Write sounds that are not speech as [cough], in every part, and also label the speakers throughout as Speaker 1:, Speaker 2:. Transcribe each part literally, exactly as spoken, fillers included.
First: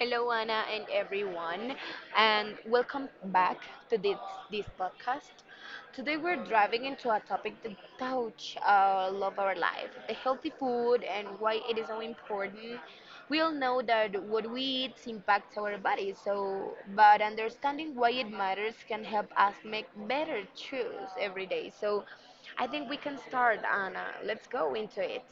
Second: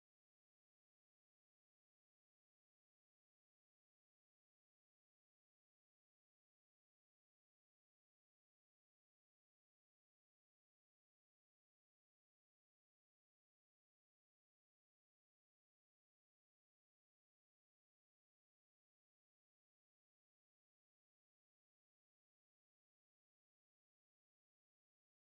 Speaker 1: Hello, Anna, and everyone, and welcome back to this, this podcast. Today, we're driving into a topic that touch our love of our life the healthy food and why it is so important. We all know that what we eat impacts our body, so, but understanding why it matters can help us make better choices every day. So, I think we can start, Anna. Let's go into it.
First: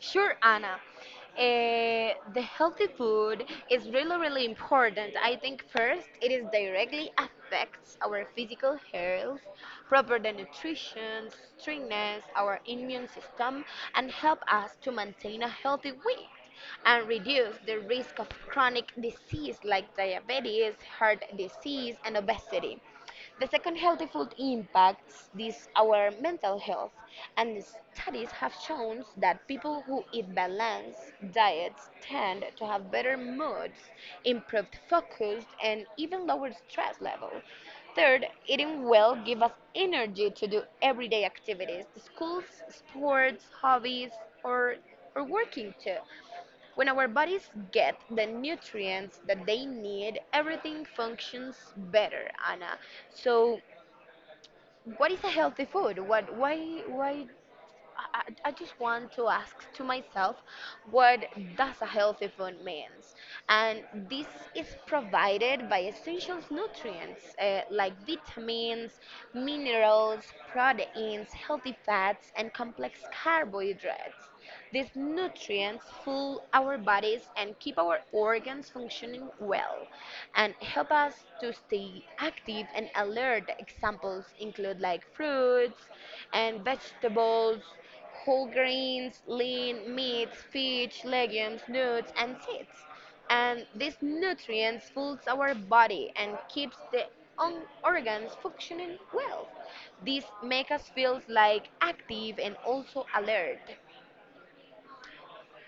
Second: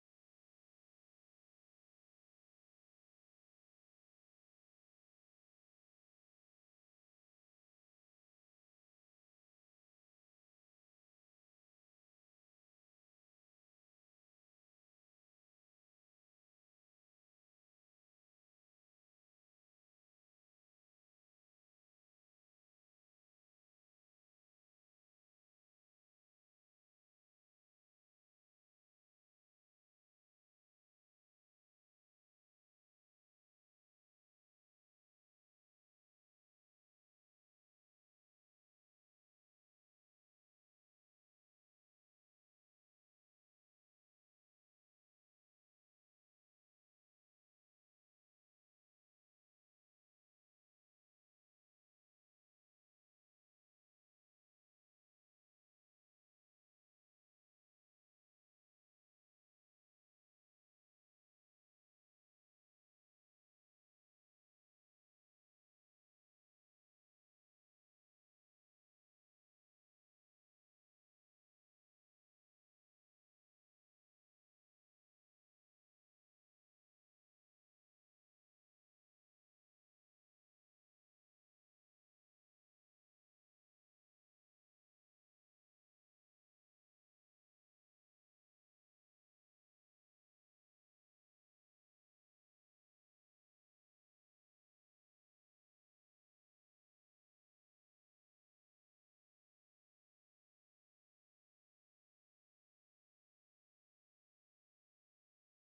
Speaker 1: Sure, Anna. Eh, the healthy food is really, really important. I think first, it is directly affects our physical health, proper the nutrition, strengthens our immune system, and help us to maintain a healthy weight and reduce the risk of chronic disease like diabetes, heart disease, and obesity. The second healthy food impacts this our mental health, and studies have shown that people who eat balanced diets tend to have better moods, improved focus, and even lower stress levels. Third, eating well gives us energy to do everyday activities, schools, sports, hobbies, or or working too. When our bodies get the nutrients that they need, everything functions better, Anna. So, what is a healthy food? What, why, why I, I I just want to ask to myself what does a healthy food means, and this is provided by essential nutrients uh, like vitamins, minerals, proteins, healthy fats, and complex carbohydrates. These nutrients fuel our bodies and keep our organs functioning well and help us to stay active and alert. Examples include like fruits and vegetables, whole grains, lean meats, fish, legumes, nuts and seeds. And these nutrients fuels our body and keeps the on organs functioning well. These make us feel like active and also alert.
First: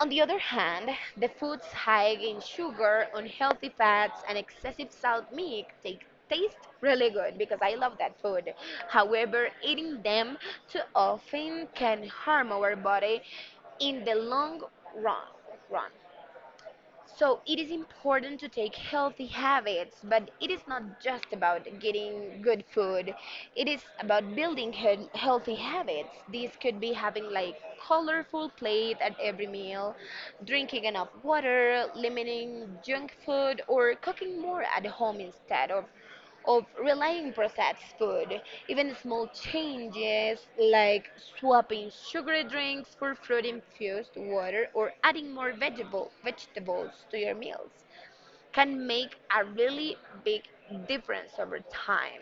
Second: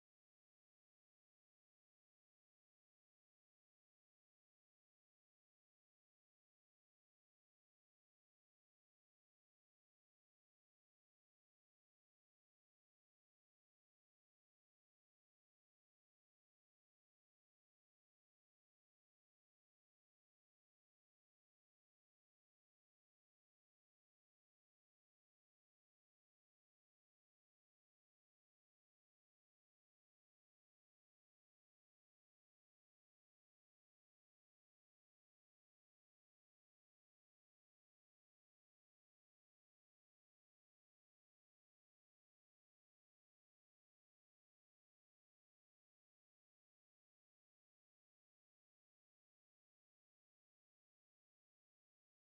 Speaker 1: On the other hand, the foods high in sugar, unhealthy fats, and excessive salt meat take, taste really good because I love that food. However, eating them too often can harm our body in the long run. run. So it is important to take healthy habits, but it is not just about getting good food. It is about building he- healthy habits. These could be having like colorful plate at every meal, drinking enough water, limiting junk food, or cooking more at home instead of of relying processed food. Even small changes like swapping sugary drinks for fruit infused water or adding more vegetable, vegetables to your meals can make a really big difference over time.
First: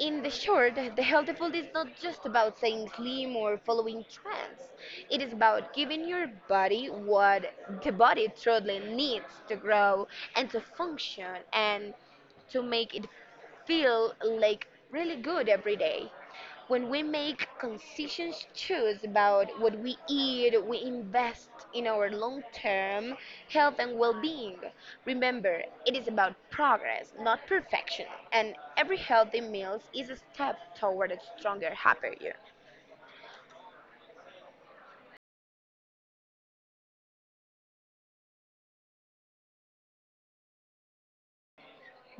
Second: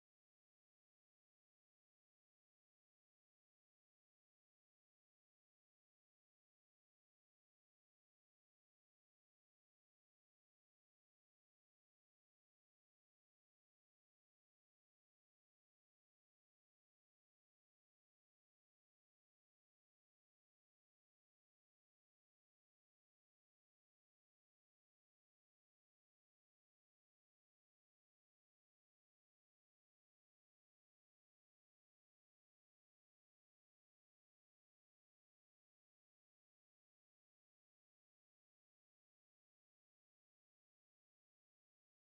Speaker 1: In the short, the healthy food is not just about staying slim or following trends. It is about giving your body what the body truly needs to grow and to function and to make it feel like really good every day. When we make conscious choice about what we eat, we invest in our long-term health and well-being. Remember, it is about progress, not perfection, and every healthy meal is a step toward a stronger, happier. You.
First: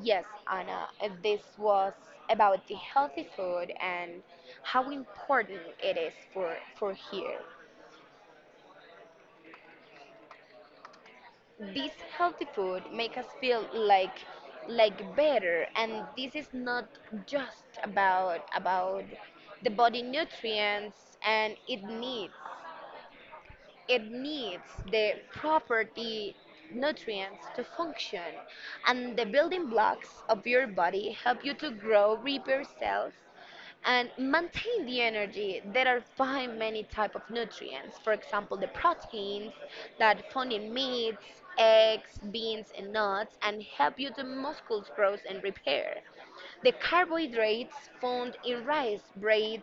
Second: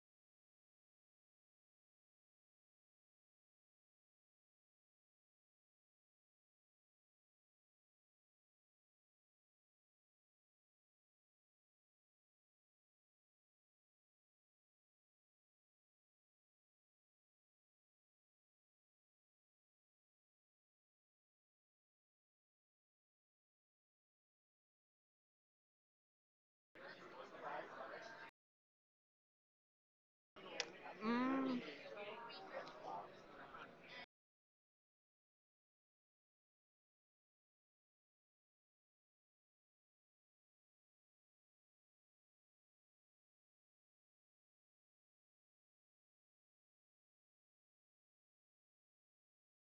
Speaker 1: Yes, Anna, uh, this was about the healthy food and how important it is for for here. This healthy food make us feel like like better, and this is not just about about the body nutrients, and it needs it needs the property nutrients to function, and the building blocks of your body help you
Speaker 2: Mm,
Speaker 1: to grow repair cells and maintain the energy. There are find many type of nutrients. For example, the proteins that found in meats, eggs, beans, and nuts, and help you to muscles growth and repair. The carbohydrates found in rice, breads,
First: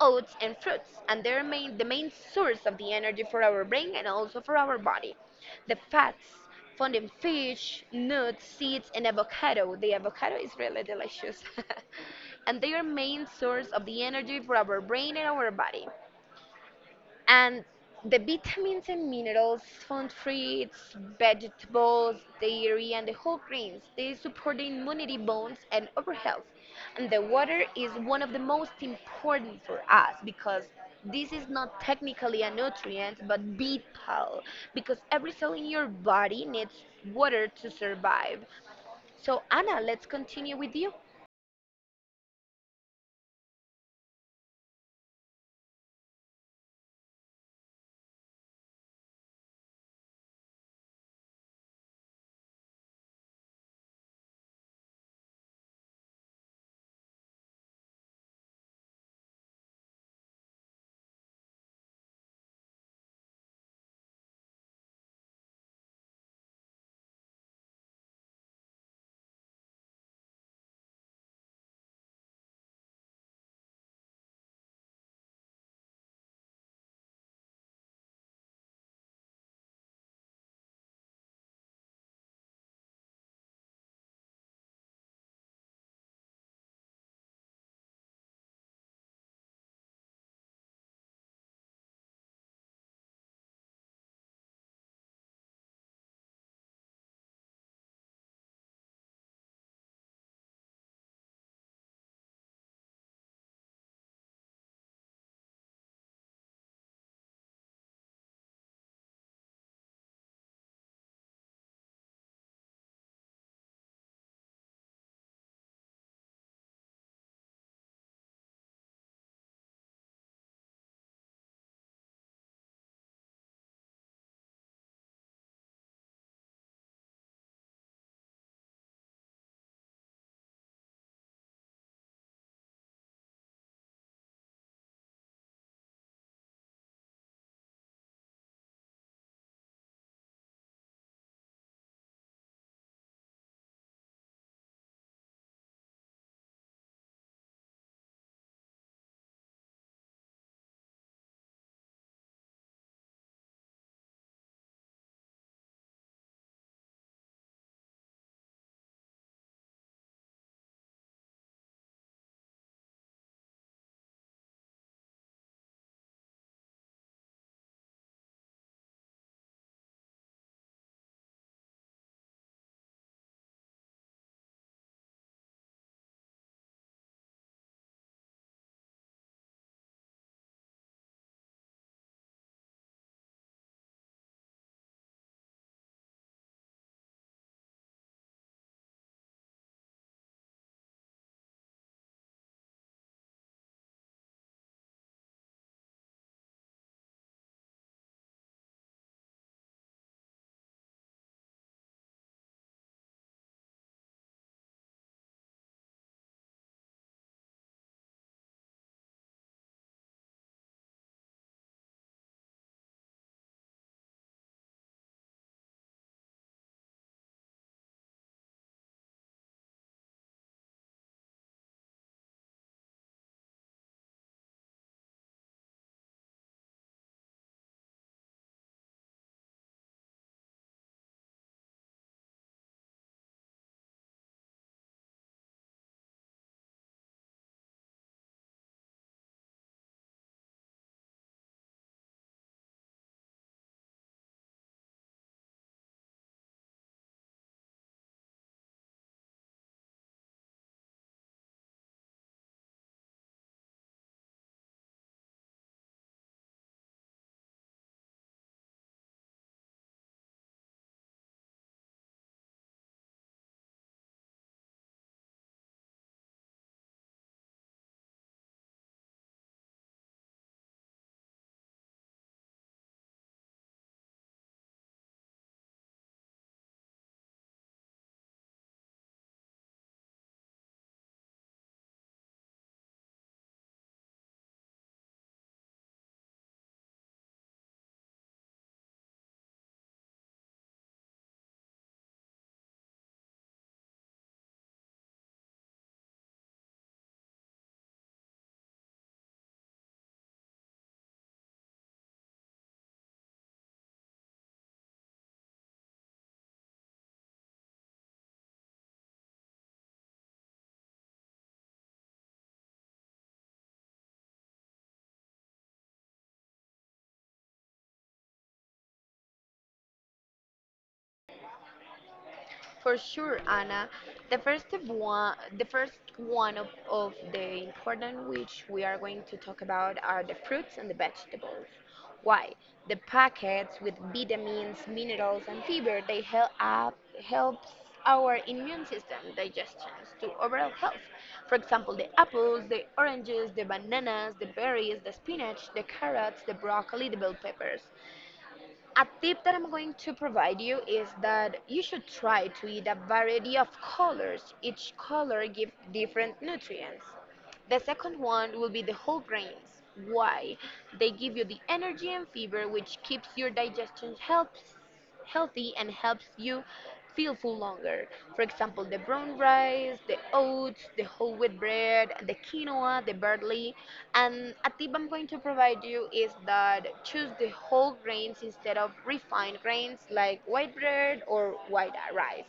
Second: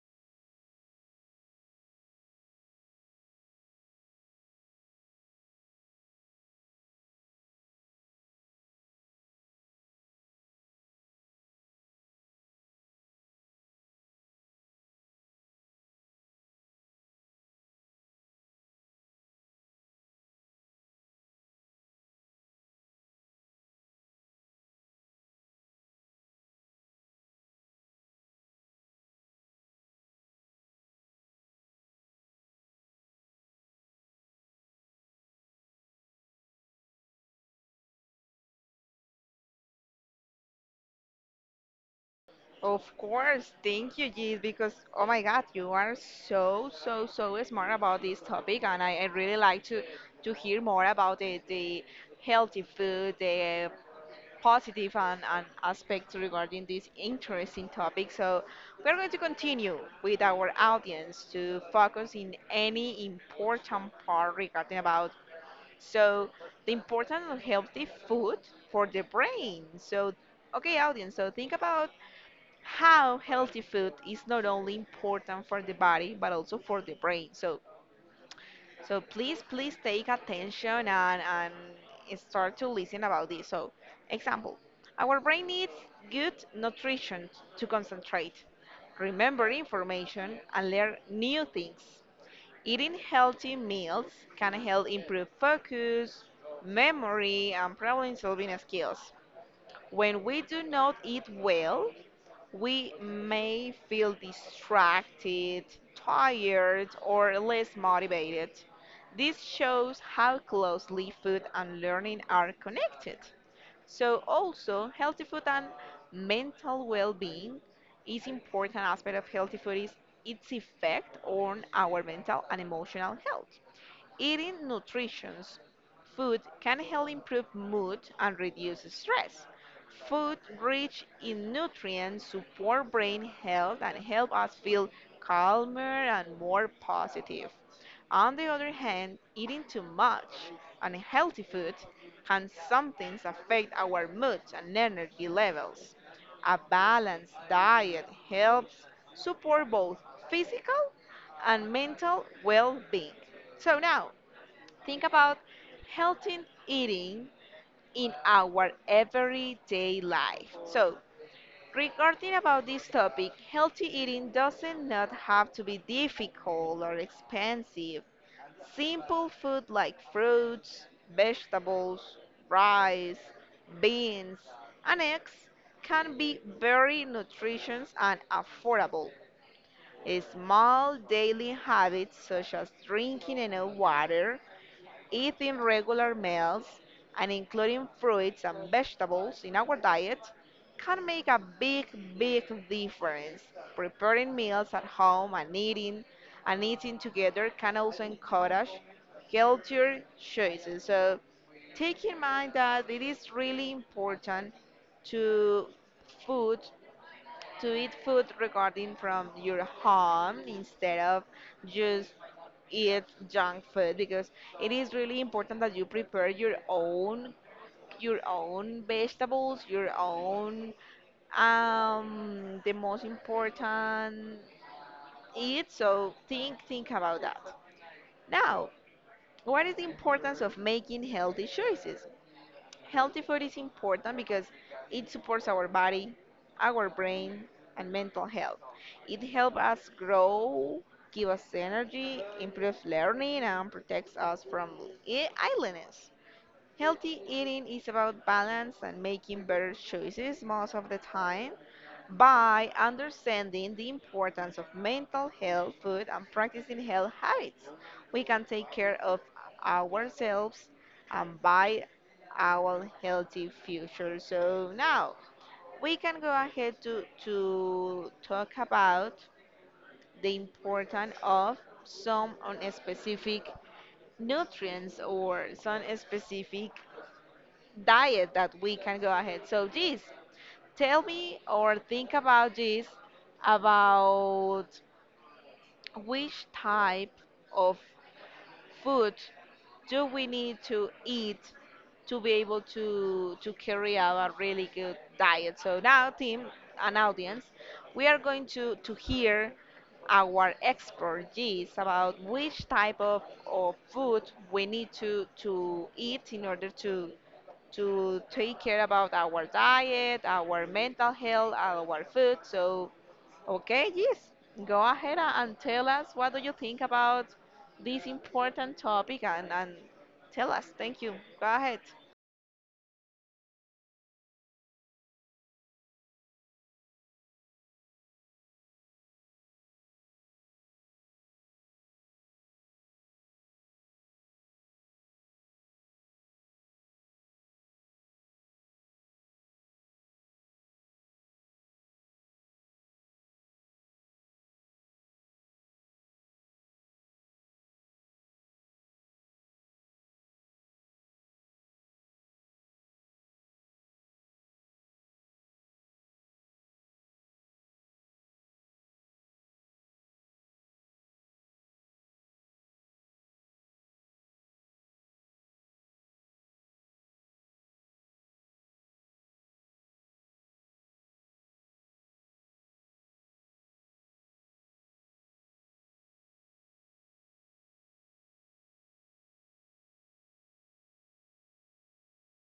Speaker 1: oats, and fruits, and they're main, the main source of the energy for our brain and also for our body. The fats found in fish, nuts, seeds, and avocado. The avocado is really delicious. [laughs] and they are main source of the energy for our brain and our body, and the vitamins and minerals found fruits, vegetables, dairy, and the whole grains. They support the immunity, bones, and overall health. And the water is one of the most important for us because this is not technically a nutrient but vital, because every cell in your body needs water to survive. So, Anna, let's continue with you.
Speaker 2: of course. Thank you, Jeez, because oh my God, you are so, so, so smart about this topic, and I, I really like to to hear more about the, the healthy food, the positive and, and aspects regarding this interesting topic. So we're going to continue with our audience to focus in any important part regarding about so the importance of healthy food for the brain. So okay, audience, so think about how healthy food is not only important for the body but also for the brain. So, so please, please take attention and, and start to listen about this. So, example, our brain needs good nutrition to concentrate, remember information, and learn new things. Eating healthy meals can help improve focus, memory, and problem solving skills. When we do not eat well, we may feel distracted, tired, or less motivated. This shows how closely food and learning are connected. So, also, healthy food and mental well being is important aspect of healthy food is its effect on our mental and emotional health. Eating nutritious food can help improve mood and reduce stress. Food rich in nutrients support brain health and help us feel calmer and more positive. On the other hand, eating too much unhealthy food can sometimes affect our mood and energy levels. A balanced diet helps support both physical and mental well being. So, now, think about healthy eating in our everyday life. So, regarding about this topic, healthy eating doesn't not have to be difficult or expensive. Simple food like fruits, vegetables, rice, beans, and eggs can be very nutritious and affordable. Small daily habits such as drinking enough water, eating regular meals and including fruits and vegetables in our diet can make a big, big difference. Preparing meals at home and eating and eating together can also encourage healthier choices. So take in mind that it is really important to food to eat food regarding from your home instead of just eat junk food because it is really important that you prepare your own your own vegetables your own um the most important eat. So think think about that now. What is the importance of making healthy choices? Healthy food is important because it supports our body, our brain, and mental health. It helps us grow, give us energy, improves learning, and protects us from i- illness. Healthy eating is about balance and making better choices most of the time by understanding the importance of mental health, food, and practicing health habits. We can take care of ourselves and buy our healthy future. So now we can go ahead to, to talk about the importance of some on specific nutrients or some specific diet that we can go ahead. So this tell me or think about this about which type of food do we need to eat to be able to to carry out a really good diet. So now team an audience, we are going to to hear our expert G's about which type of, of food we need to to eat in order to to take care about our diet, our mental health, our food. So, okay, yes, go ahead a- and tell us what do you think about this important topic and, and tell us. Thank you. Go ahead.
Speaker 1: For sure, Anna. The first of one, the first one of, of the important which we are going to talk about are the fruits and the vegetables. Why? The packets with vitamins, minerals, and fiber they help up helps our immune system, digestions, to overall health. For example, the apples, the oranges, the bananas, the berries, the spinach, the carrots, the broccoli, the bell peppers. A tip that I'm going to provide you is that you should try to eat a variety of colors. Each color gives different nutrients. The second one will be the whole grains. Why? They give you the energy and fiber which keeps your digestion helps healthy and helps you feel full longer. For example, the brown rice, the oats, the whole wheat bread, the quinoa, the barley. And a tip I'm going to provide you is that choose the whole grains instead of refined grains like white bread or white rice.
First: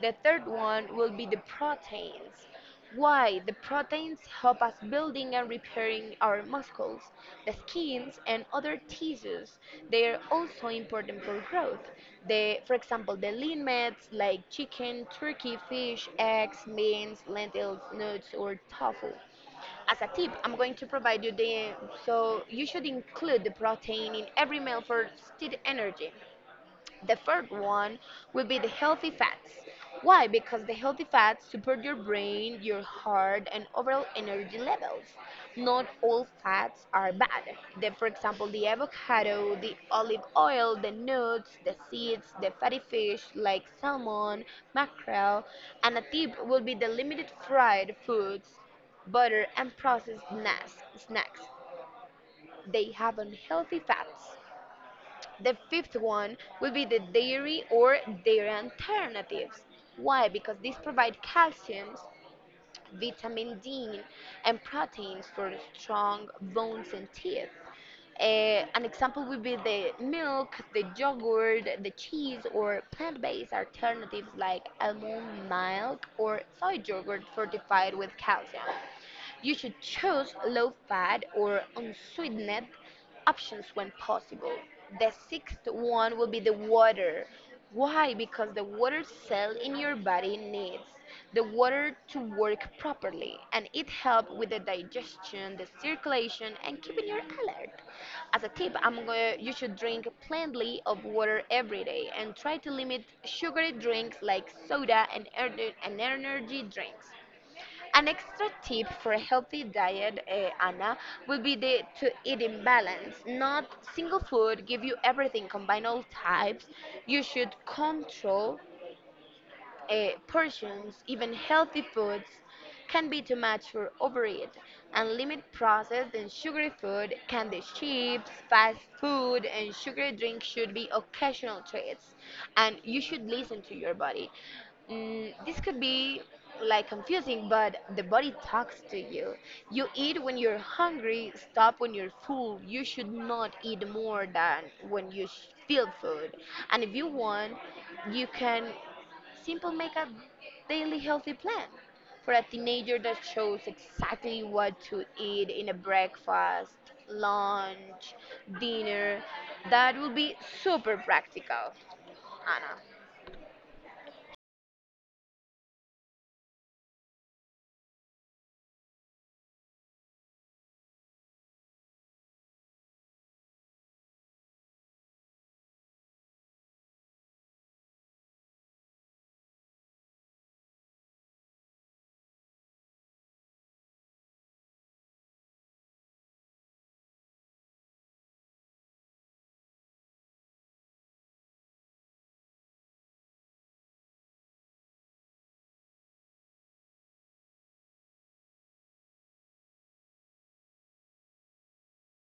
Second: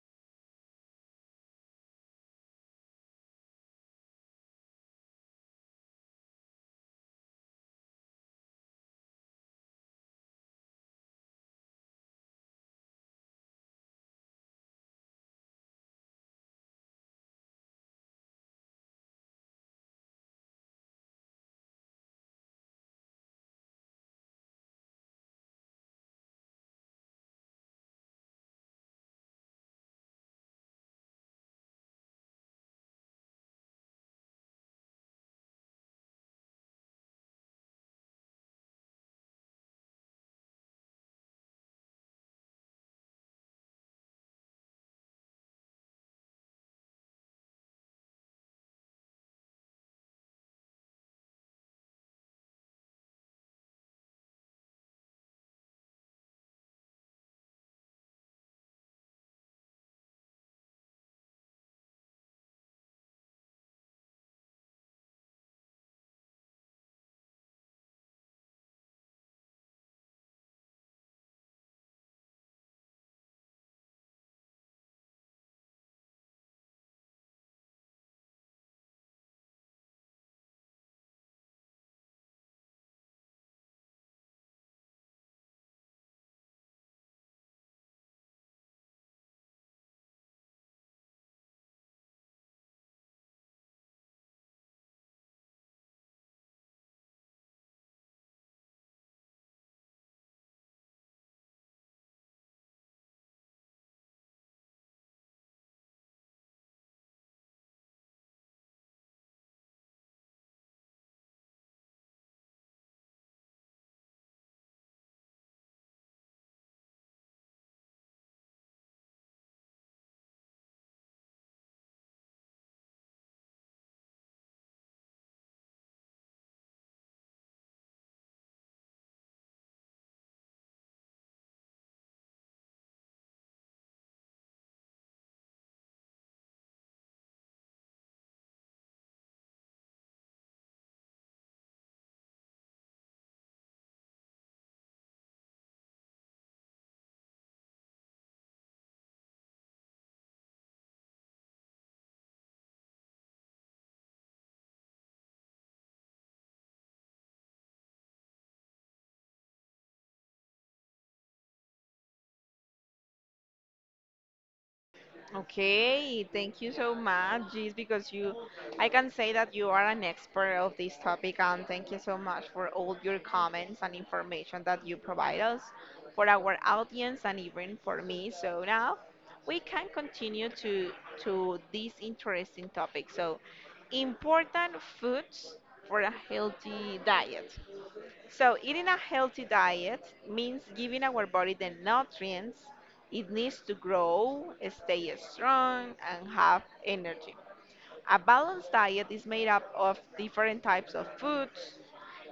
Speaker 1: The third one will be the proteins. Why? The proteins help us building and repairing our muscles, the skins, and other tissues. They are also important for growth. They, for example, the lean meats like chicken, turkey, fish, eggs, beans, lentils, nuts, or tofu. As a tip, I'm going to provide you the so you should include the protein in every meal for steady energy. The third one will be the healthy fats. Why? Because the healthy fats support your brain, your heart, and overall energy levels. Not all fats are bad. The, for example, the avocado, the olive oil, the nuts, the seeds, the fatty fish like salmon, mackerel, and a tip will be the limited fried foods, butter, and processed nas- snacks. They have unhealthy fats. The fifth one will be the dairy or dairy alternatives. Why? Because these provide calcium, vitamin D, and proteins for strong bones and teeth. Eh, an example would be the milk, the yogurt, the cheese, or plant based alternatives like almond milk or soy yogurt fortified with calcium. You should choose low-fat or unsweetened options when possible. The sixth one will be the water. Why? Because the water cell in your body needs the water to work properly, and it helps with the digestion, the circulation, and keeping you alert. As a tip, I'm gonna, you should drink plenty of water every day and try to limit sugary drinks like soda and, ener- and energy drinks. An extra tip for a healthy diet, eh, Anna, would be the, to eat in balance. Not single food give you everything. Combine all types. You should control uh, portions, even healthy foods, can be too much for overeat, and limit processed and sugary food, candy chips, fast food, and sugary drinks should be occasional treats, and you should listen to your body. Mm, this could be like confusing, but the body talks to you. You eat when you're hungry, stop when you're full. You should not eat more than when you sh- feel food. And if you want, you can Simple make a daily healthy plan for a teenager that shows exactly what to eat in a breakfast, lunch, dinner. That will be super practical, Anna.
Speaker 2: Okay, thank you so much, Jeez, because you, I can say that you are an expert of this topic, and thank you so much for all your comments and information that you provide us for our audience and even for me. So now we can continue to to this interesting topic. So, important foods for a healthy diet. So, eating a healthy diet means giving our body the nutrients it needs to grow, stay strong, and have energy. A balanced diet is made up of different types of foods,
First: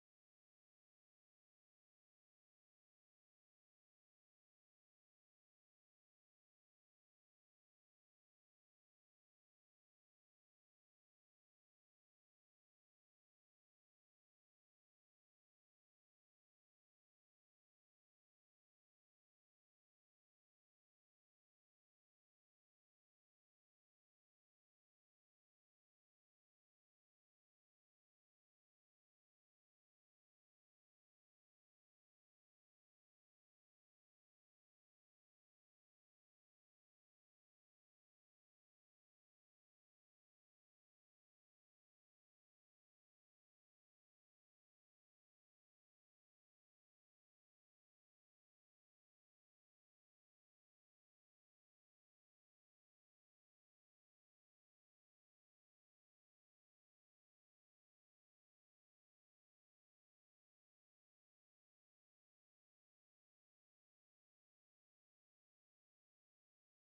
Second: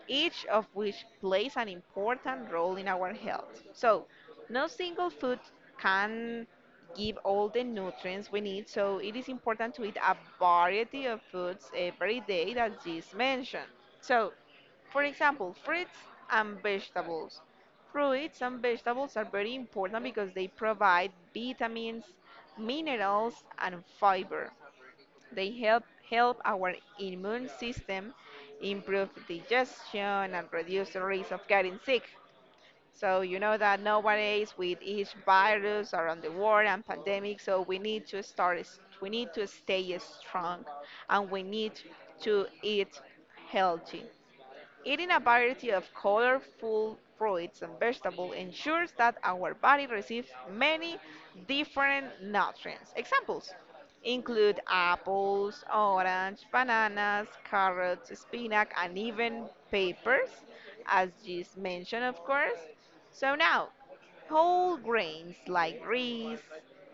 Speaker 2: each of which plays an important role in our health. So, no single food can give all the nutrients we need, so it is important to eat a variety of foods every day that is mentioned. So, for example, fruits and vegetables. Fruits and vegetables are very important because they provide vitamins, minerals, and fiber. They help help our immune system improve digestion and reduce the risk of getting sick. So you know that nowadays with each virus around the world and pandemic, so we need to start s- we need to stay strong and we need to eat healthy. Eating a variety of colorful fruits and vegetables ensures that our body receives many different nutrients. Examples include apples, orange, bananas, carrots, spinach, and even peppers, as just mentioned, of course. So now, whole grains like rice,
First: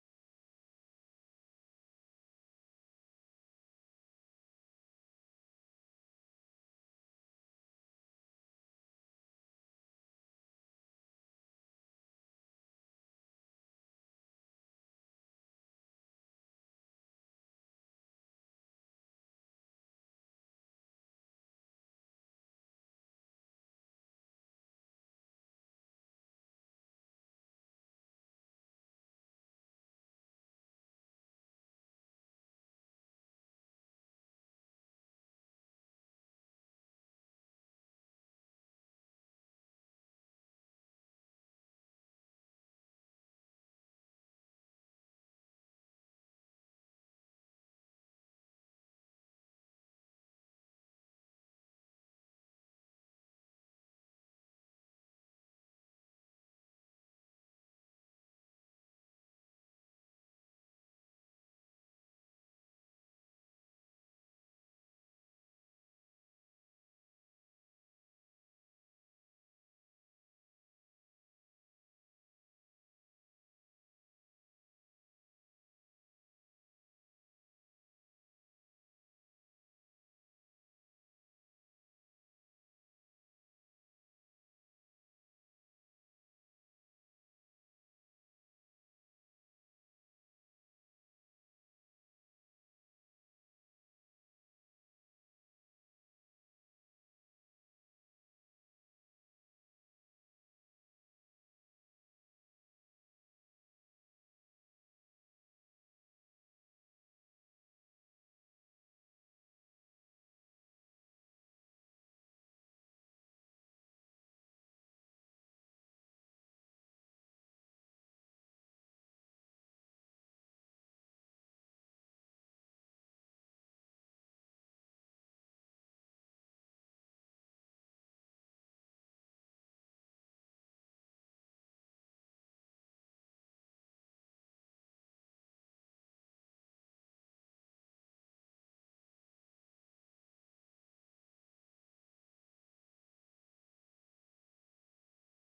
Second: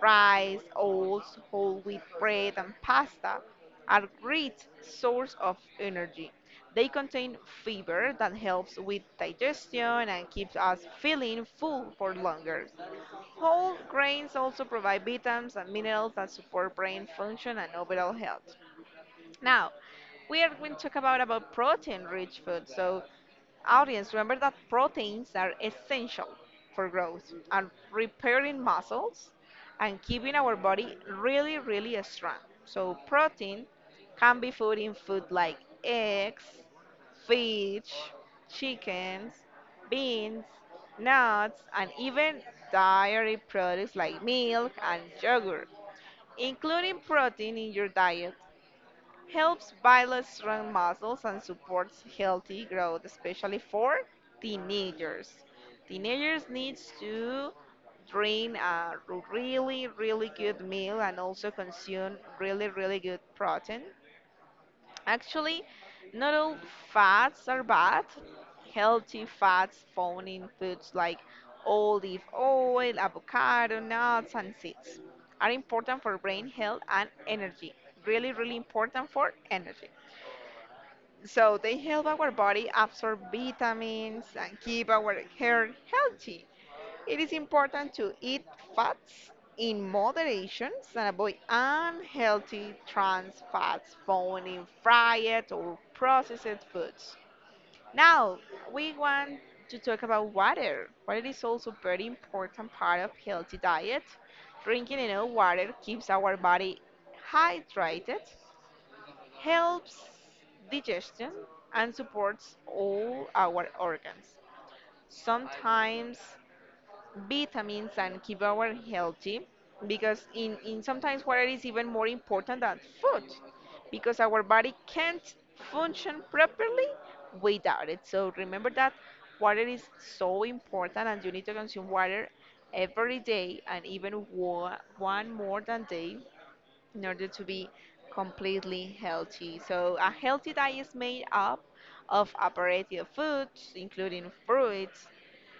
Speaker 2: rice, oats, whole wheat bread, and pasta are great source of energy. They contain fiber that helps with digestion and keeps us feeling full for longer. Whole grains also provide vitamins and minerals that support brain function and overall health. Now, we are going to talk about about protein-rich food. So, audience, remember that proteins are essential for growth and repairing muscles and keeping our body really, really strong. So, protein can be food in food like eggs, fish, chickens, beans, nuts, and even dairy products like milk and yogurt. Including protein in your diet helps build strong muscles and supports healthy growth, especially for teenagers. Teenagers needs to drink a really, really good meal and also consume really, really good protein. Actually, not all fats are bad. Healthy fats found in foods like olive oil, avocado, nuts, and seeds are important for brain health and energy. Really, really important for energy. So they help our body absorb vitamins and keep our hair healthy. It is important to eat fats in moderation and avoid unhealthy trans fats found in fried or processed foods. Now, we want to talk about water. Water is also a very important part of healthy diet. Drinking enough water keeps our body hydrated, helps digestion and supports all our organs. Sometimes vitamins and keep our healthy because in, in sometimes water is even more important than food because our body can't function properly without it. So remember that water is so important and you need to consume water every day and even one, one more than day in order to be completely healthy. So a healthy diet is made up of a variety of foods, including fruits,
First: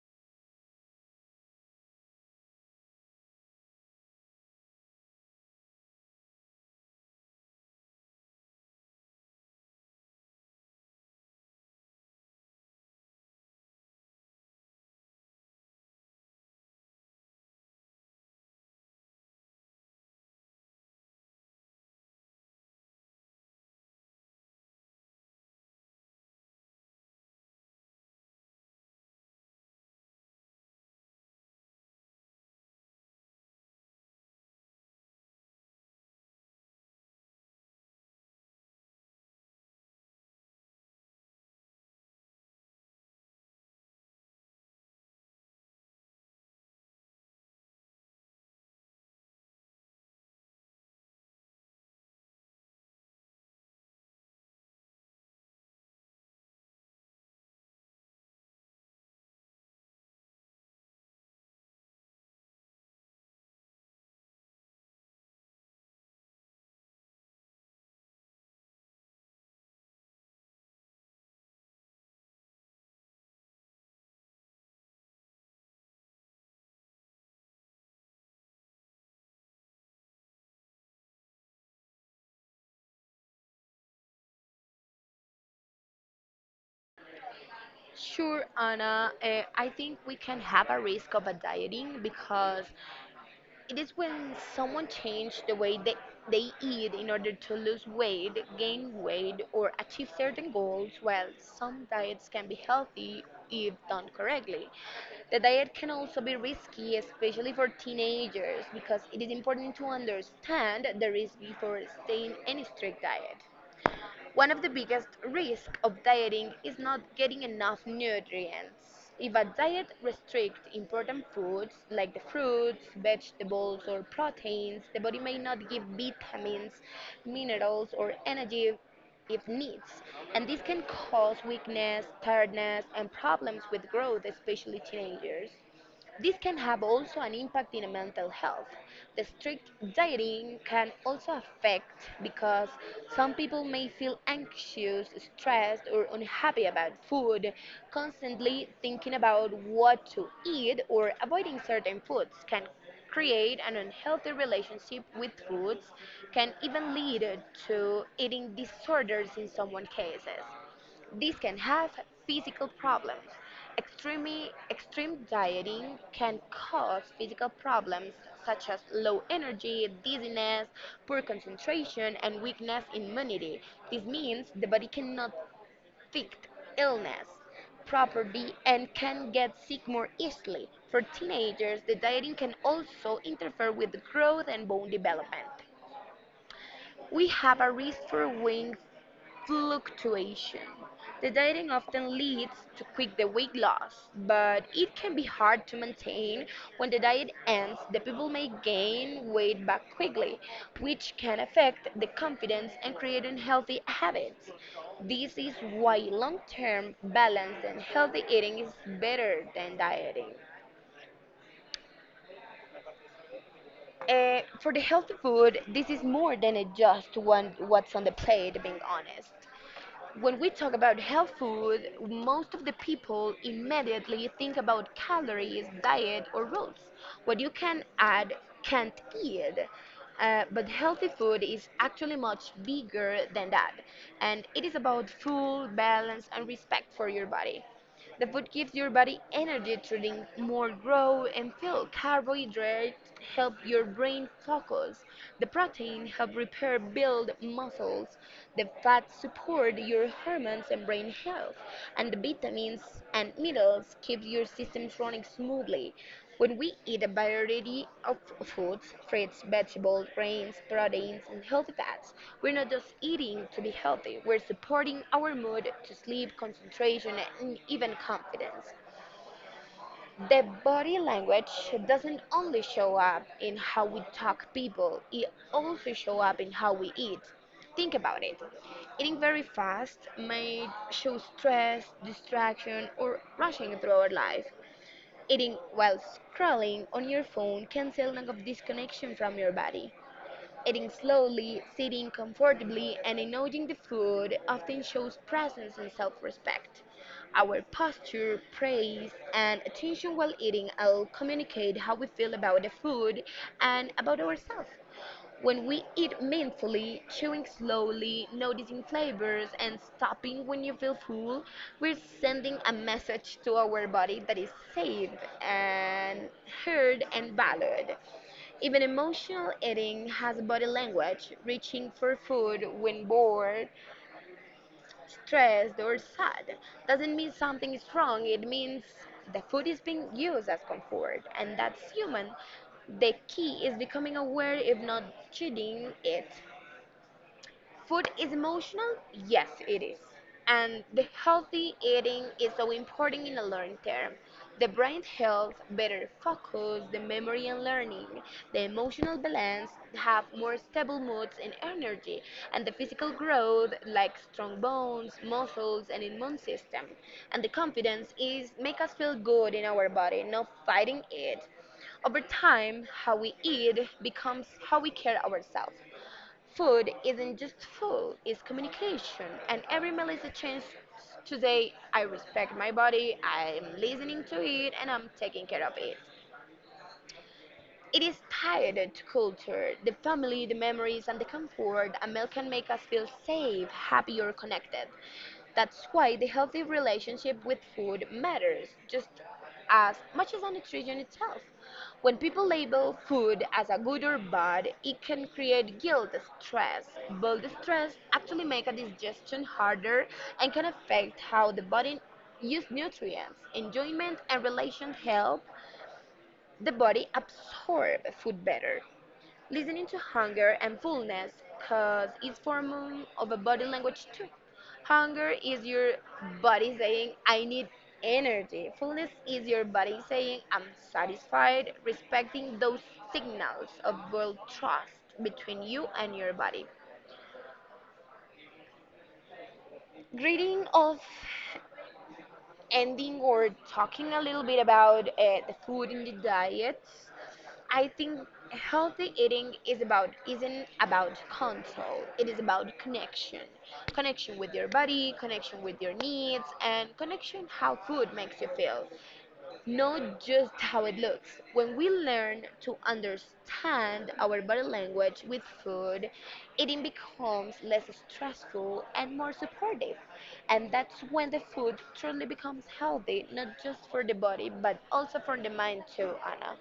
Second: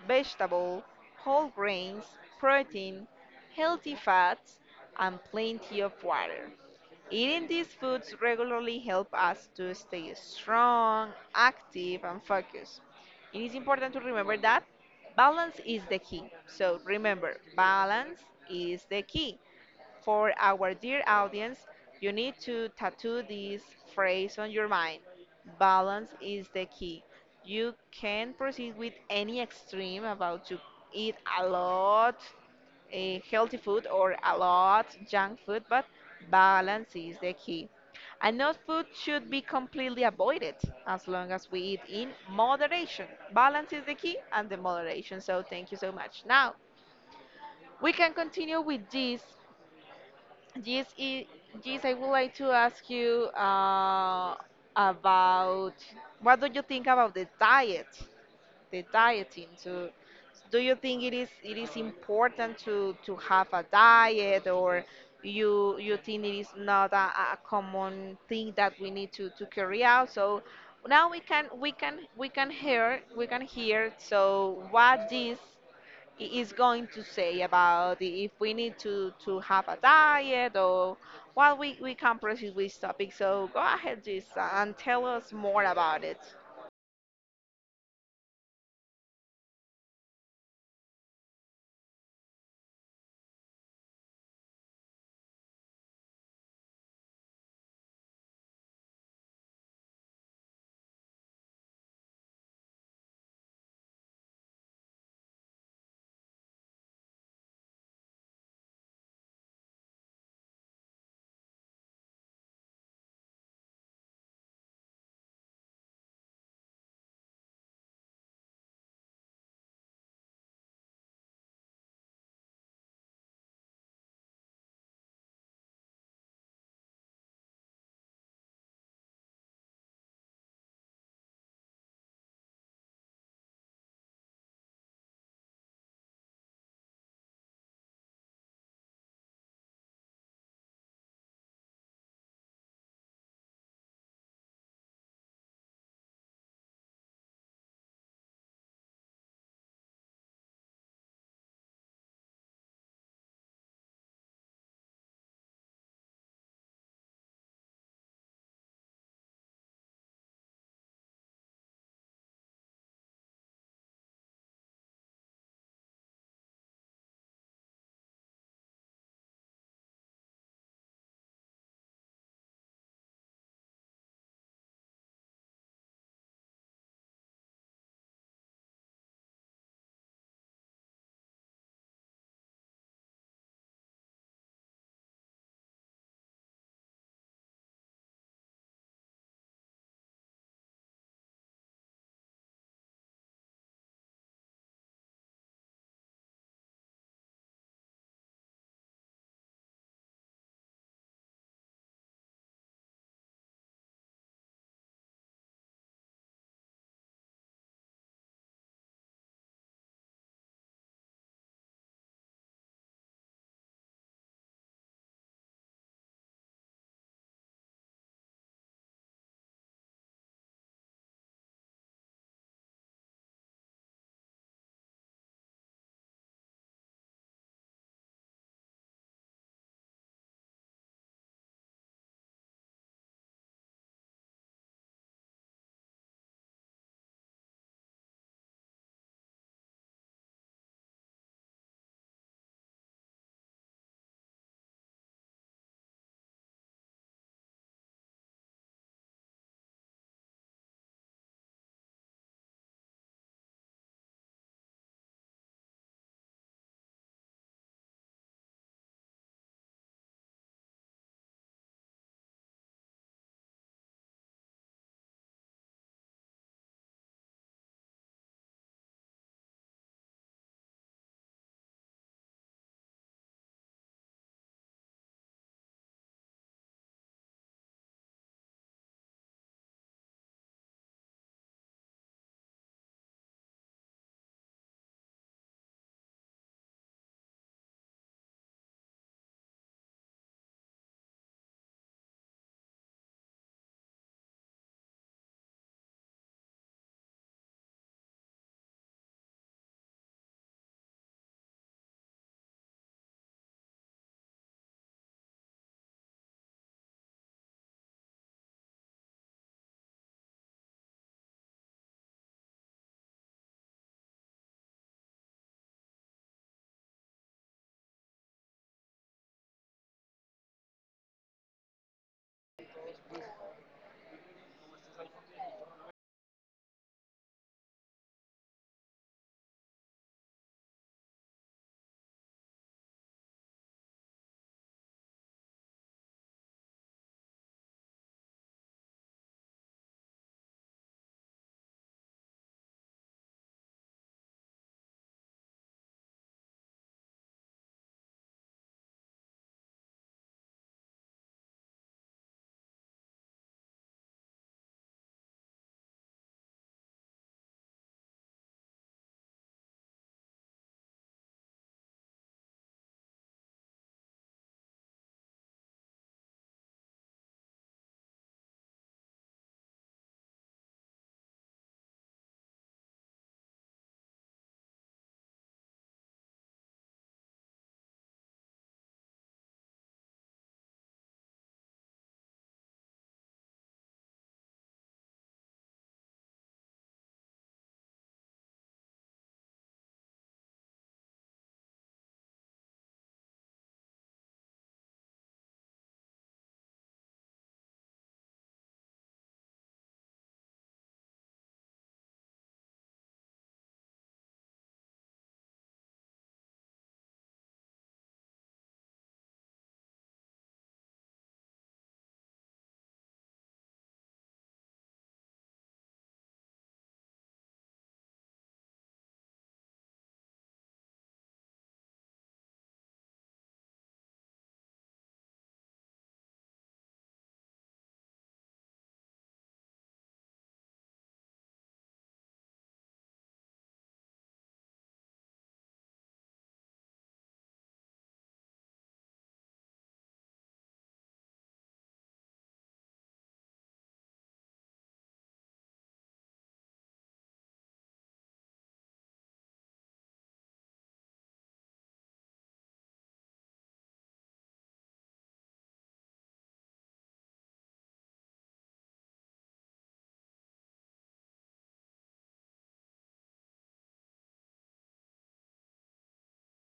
Speaker 2: vegetable, whole grains, protein, healthy fats, and plenty of water. Eating these foods regularly help us to stay strong, active, and focused. It is important to remember that balance is the key. So remember, balance is the key. For our dear audience, you need to tattoo this phrase on your mind. Balance is the key. You can proceed with any extreme about to eat a lot eh, healthy food or a lot junk food, but balance is the key. And no food should be completely avoided as long as we eat in moderation. Balance is the key and the moderation. So thank you so much. Now we can continue with this. Yes, i- yes, I would like to ask you uh, about what do you think about the diet, the dieting? So, do you think it is it is important to to have a diet, or you you think it is not a, a a common thing that we need to to carry out? So now we can we can we can hear we can hear. So what is i- is going to say about if we need to, to have a diet or what we, we can proceed with topic. So go ahead, Gisa, and tell us more about it.
Speaker 1: Sure, Anna. Uh, I think we can have a risk of a dieting because it is when someone changes the way they, they eat in order to lose weight, gain weight, or achieve certain goals, while some diets can be healthy if done correctly. The diet can also be risky, especially for teenagers, because it is important to understand the risk before staying in a strict diet. One of the biggest risks of dieting is not getting enough nutrients. If a diet restricts important foods like the fruits, vegetables, or proteins, the body may not give vitamins, minerals, or energy it needs, and this can cause weakness, tiredness, and problems with growth, especially teenagers. This can have also an impact in mental health. The strict dieting can also affect because some people may feel anxious, stressed, or unhappy about food, constantly thinking about what to eat or avoiding certain foods can create an unhealthy relationship with foods, can even lead to eating disorders in someone cases. This can have physical problems. Extreme, extreme dieting can cause physical problems such as low energy, dizziness, poor concentration, and weakness in immunity. This means the body cannot fight illness properly and can get sick more easily. For teenagers, the dieting can also interfere with growth and bone development. We have a risk for weight fluctuation. The dieting often leads to quick the weight loss, but it can be hard to maintain. When the diet ends, the people may gain weight back quickly, which can affect the confidence and create unhealthy habits. This is why long-term balance and healthy eating is better than dieting. Uh, for the healthy food, this is more than just one what's on the plate, being honest. When we talk about health food, most of the people immediately think about calories, diet, or rules. What you can add can't eat. Uh, but healthy food is actually much bigger than that. And it is about full balance and respect for your body. The food gives your body energy to drink more grow and fuel. Carbohydrates help your brain focus. The protein help repair build muscles. The fats support your hormones and brain health. And the vitamins and meals keeps your systems running smoothly. When we eat a variety of foods, fruits, vegetables, grains, proteins, and healthy fats, we're not just eating to be healthy, we're supporting our mood to sleep, concentration, and even confidence. The body language doesn't only show up in how we talk people, it also show up in how we eat. Think about it. Eating very fast may show stress, distraction, or rushing through our life. Eating while scrolling on your phone can signal a disconnection from your body. Eating slowly, sitting comfortably, and enjoying the food often shows presence and self respect. Our posture, praise, and attention while eating all communicate how we feel about the food and about ourselves. When we eat mindfully, chewing slowly, noticing flavors, and stopping when you feel full, we're sending a message to our body that is safe and heard and valued. Even emotional eating has body language. Reaching for food when bored, stressed, or sad doesn't mean something is wrong. It means the food is being used as comfort, and that's human. The key is becoming aware, if not cheating it. Food is emotional? Yes, it is. And the healthy eating is so important in the long term. The brain health, better focus, the memory and learning, the emotional balance, have more stable moods and energy, and the physical growth like strong bones, muscles, and immune system. And the confidence is make us feel good in our body, not fighting it. Over time, how we eat becomes how we care ourselves. Food isn't just food, it's communication, and every meal is a chance to say, I respect my body, I'm listening to it, and I'm taking care of it. It is tied to culture, the family, the memories, and the comfort a meal can make us feel safe, happy, or connected. That's why the healthy relationship with food matters just as much as the nutrition itself. When people label food as a good or bad, it can create guilt, stress. But the stress actually make a digestion harder and can affect how the body use nutrients. Enjoyment and relation help the body absorbs food better, listening to hunger and fullness because it's form of a body language too. Hunger is your body saying, I need energy. Fullness is your body saying, I'm satisfied, respecting those signals of world trust between you and your body. Greeting of ending or talking a little bit about uh, the food and the diets, I think healthy eating is about isn't about control. It is about connection, connection with your body, connection with your needs, and connection how food makes you feel not just how it looks. When we learn to understand our body language with food, eating becomes less stressful and more supportive. And that's when the food truly becomes healthy, not just for the body, but also for the mind too, Anna.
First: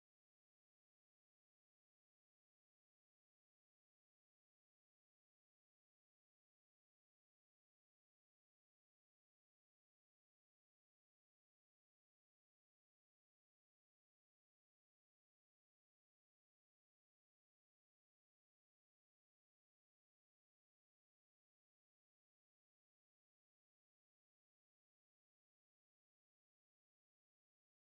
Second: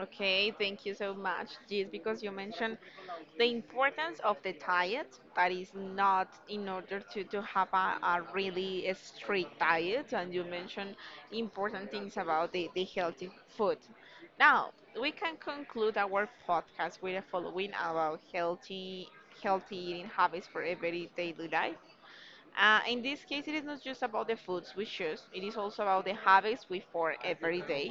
Speaker 2: Okay, thank you so much. Yes, because you mentioned the importance of the diet, that is not in order to, to have a, a really a strict diet, and you mentioned important things about the, the healthy food. Now, we can conclude our podcast with the following about healthy healthy eating habits for everyday daily life. Uh, in this case, it is not just about the foods we choose, it is also about the habits we form every day.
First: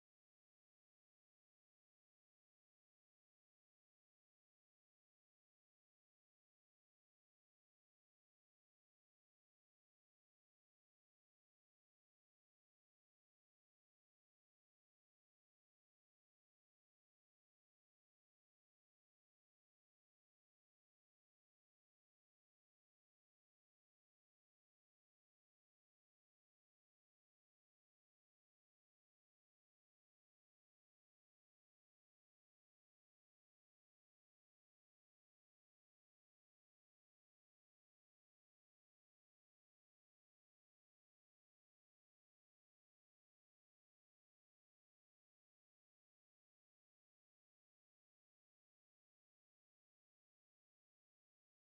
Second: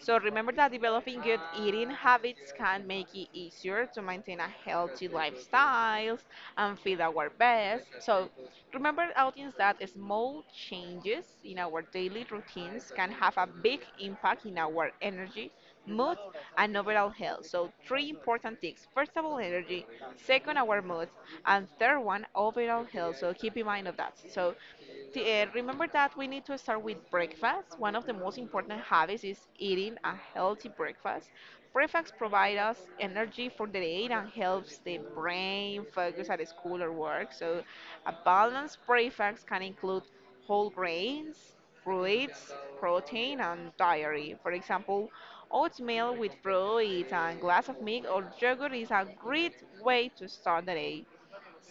Speaker 2: So remember that developing good eating habits can make it easier to maintain a healthy lifestyle and feel our best. So remember, audience, that small changes in our daily routines can have a big impact in our energy, mood, and overall health. So three important things. First of all, energy. Second, our mood and third one overall health. So keep in mind of that. So t- uh, remember that we need to start with breakfast. One of the most important habits is eating a healthy breakfast. Breakfast provides us energy for the day and helps the brain focus at school or work. So a balanced breakfast can include whole grains, fruits, protein and dairy. For example, oatmeal with fruit and glass of milk or yogurt is a great way to start the day.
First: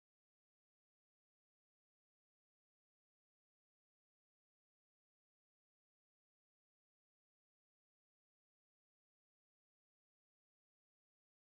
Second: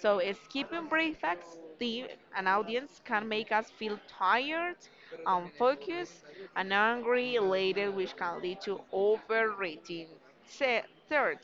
Speaker 2: So, uh, skipping breakfast, the, an audience can make us feel tired, unfocused, and angry later, which can lead to overeating. Se- Third,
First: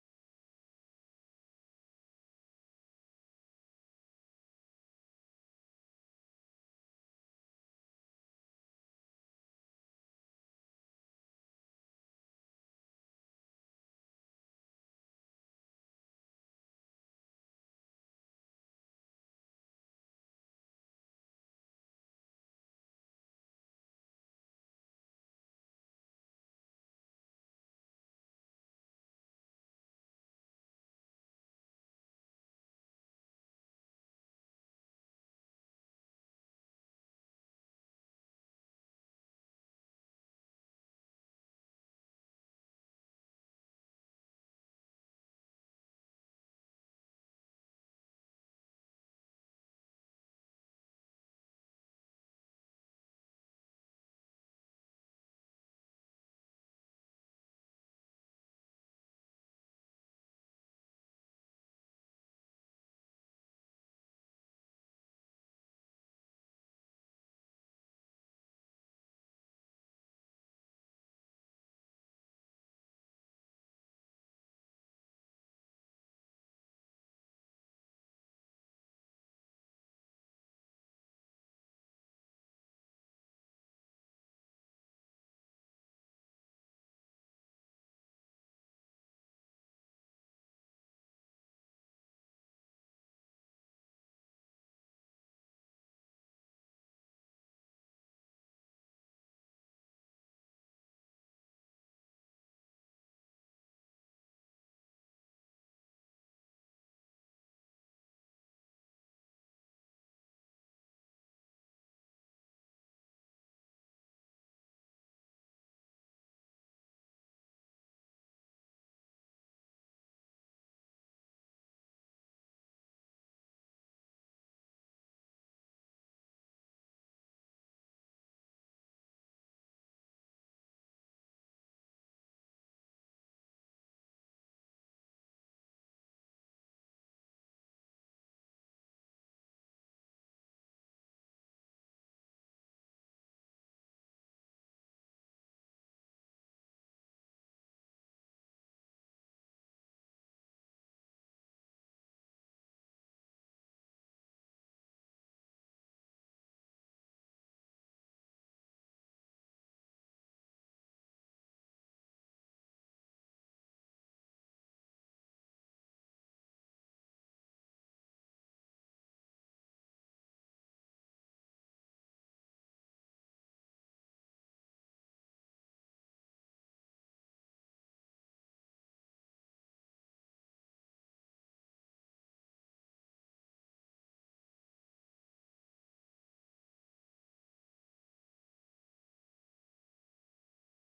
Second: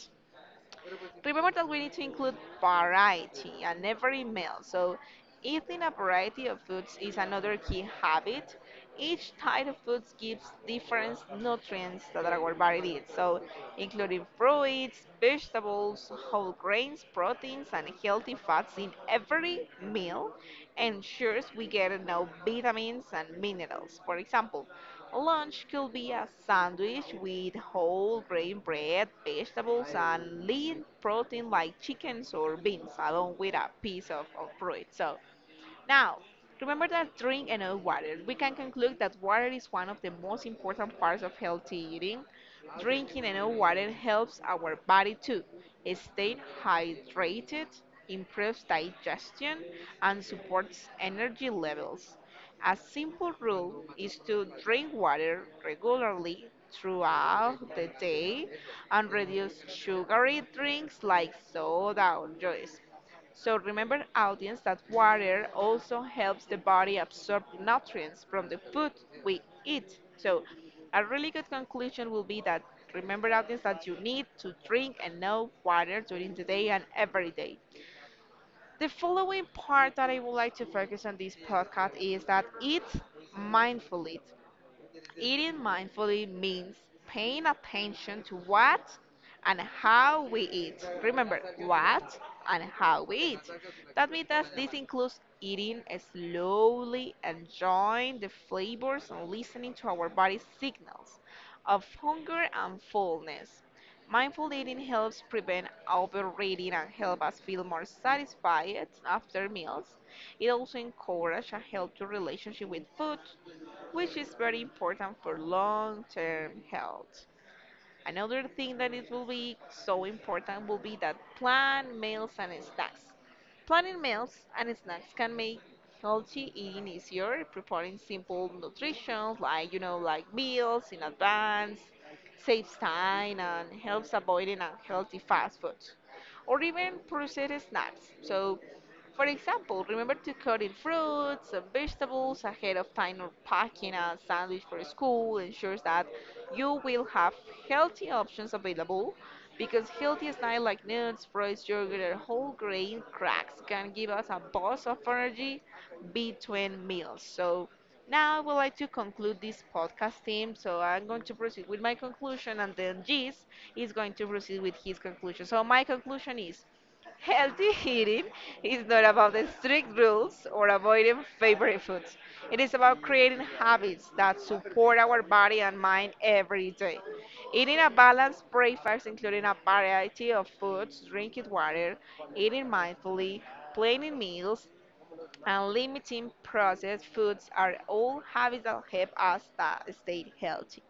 Speaker 2: remember that we need to include variety in every meal. So, eating a variety of foods is another key habit. Each type of food gives different nutrients that our body needs. So, including fruits, vegetables, whole grains, proteins, and healthy fats in every meal ensures we get enough vitamins and minerals. For example, lunch could be a sandwich with whole grain bread, vegetables, and lean protein like chickens or beans, along with a piece of, of fruit. So now, remember that drink enough water. We can conclude that water is one of the most important parts of healthy eating. Drinking enough water helps our body to stay hydrated, improves digestion, and supports energy levels. A simple rule is to drink water regularly throughout the day and reduce sugary drinks like soda or juice. So remember, audience, that water also helps the body absorb nutrients from the food we eat. So a really good conclusion will be that remember, audience, that you need to drink enough water during the day and every day. The following part that I would like to focus on this podcast is that eat mindfully. Eating mindfully means paying attention to what and how we eat. Remember, what and how we eat. That means that this includes eating slowly, enjoying the flavors, and listening to our body's signals of hunger and fullness. Mindful eating helps prevent overeating and help us feel more satisfied after meals. It also encourages a healthy relationship with food which is very important for long term health. Another thing that is will be so important will be that plan meals and snacks. Planning meals and snacks can make healthy eating easier, preparing simple nutrition like you know like meals in advance, saves time and helps avoiding unhealthy fast food. Or even processed snacks. So for example, remember to cut in fruits and vegetables ahead of time or packing a sandwich for school ensures that you will have healthy options available because healthy snacks like nuts, fruits, yogurt, and whole grain cracks can give us a burst of energy between meals. So now I would like to conclude this podcast team. So I'm going to proceed with my conclusion, and then Giz is going to proceed with his conclusion. So my conclusion is healthy eating is not about strict rules or avoiding favorite foods. It is about creating habits that support our body and mind every day. Eating a balanced breakfast, including a variety of foods, drinking water, eating mindfully, planning meals, and limiting processed foods are all habits that help us sta- stay healthy.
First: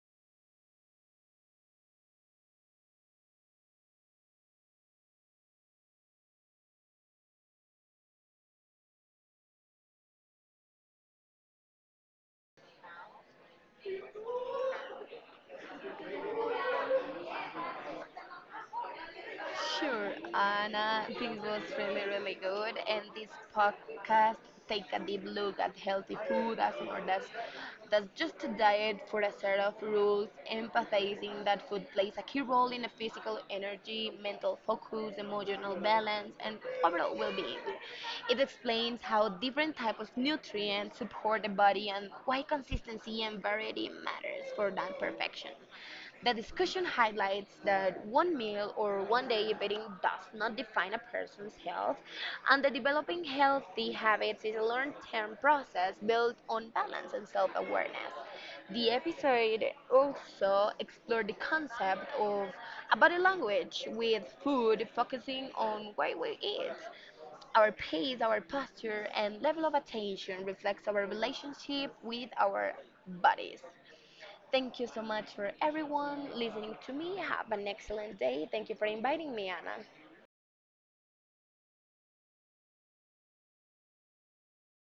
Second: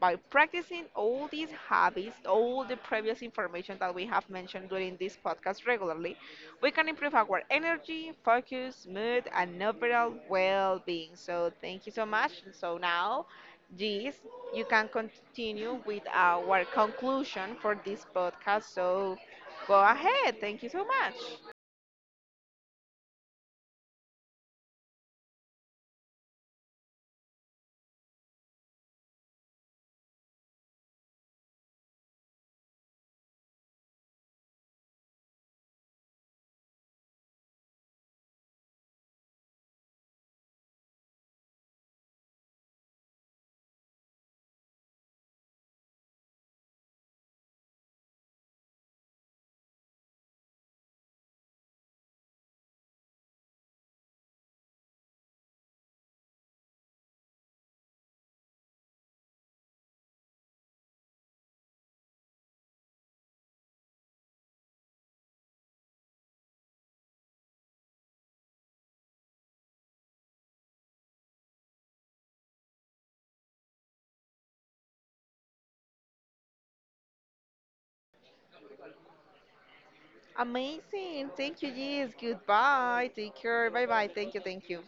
Speaker 2: By practicing all these habits, all the previous information that we have mentioned during this podcast regularly, we can improve our energy, focus, mood, and overall well being. So, thank you so much. So, now, Gis, you can continue with our conclusion for this podcast. So, go
Speaker 1: Sure,
Speaker 2: ahead. Thank you so
Speaker 1: Anna,
Speaker 2: much.
Speaker 1: this was really, really good. And this podcast, take a deep look at healthy food as more that's, that's just a diet for a set of rules, empathizing that food plays a key role in the physical energy, mental focus, emotional balance, and overall well-being. It explains how different types of nutrients support the body and why consistency and variety matters for that perfection. The discussion highlights that one meal or one day eating does not define a person's health, and that developing healthy habits is a long term process built on balance and self awareness. The episode also explored the concept of a body language with food, focusing on what we eat. Our pace, our posture, and level of attention reflects our relationship with our bodies. Thank you so much for everyone listening to me. Have an excellent day. Thank you for inviting me, Anna.
Speaker 2: Amazing. Thank you, Gis. Goodbye. Take care. Bye bye. Thank you. Thank you.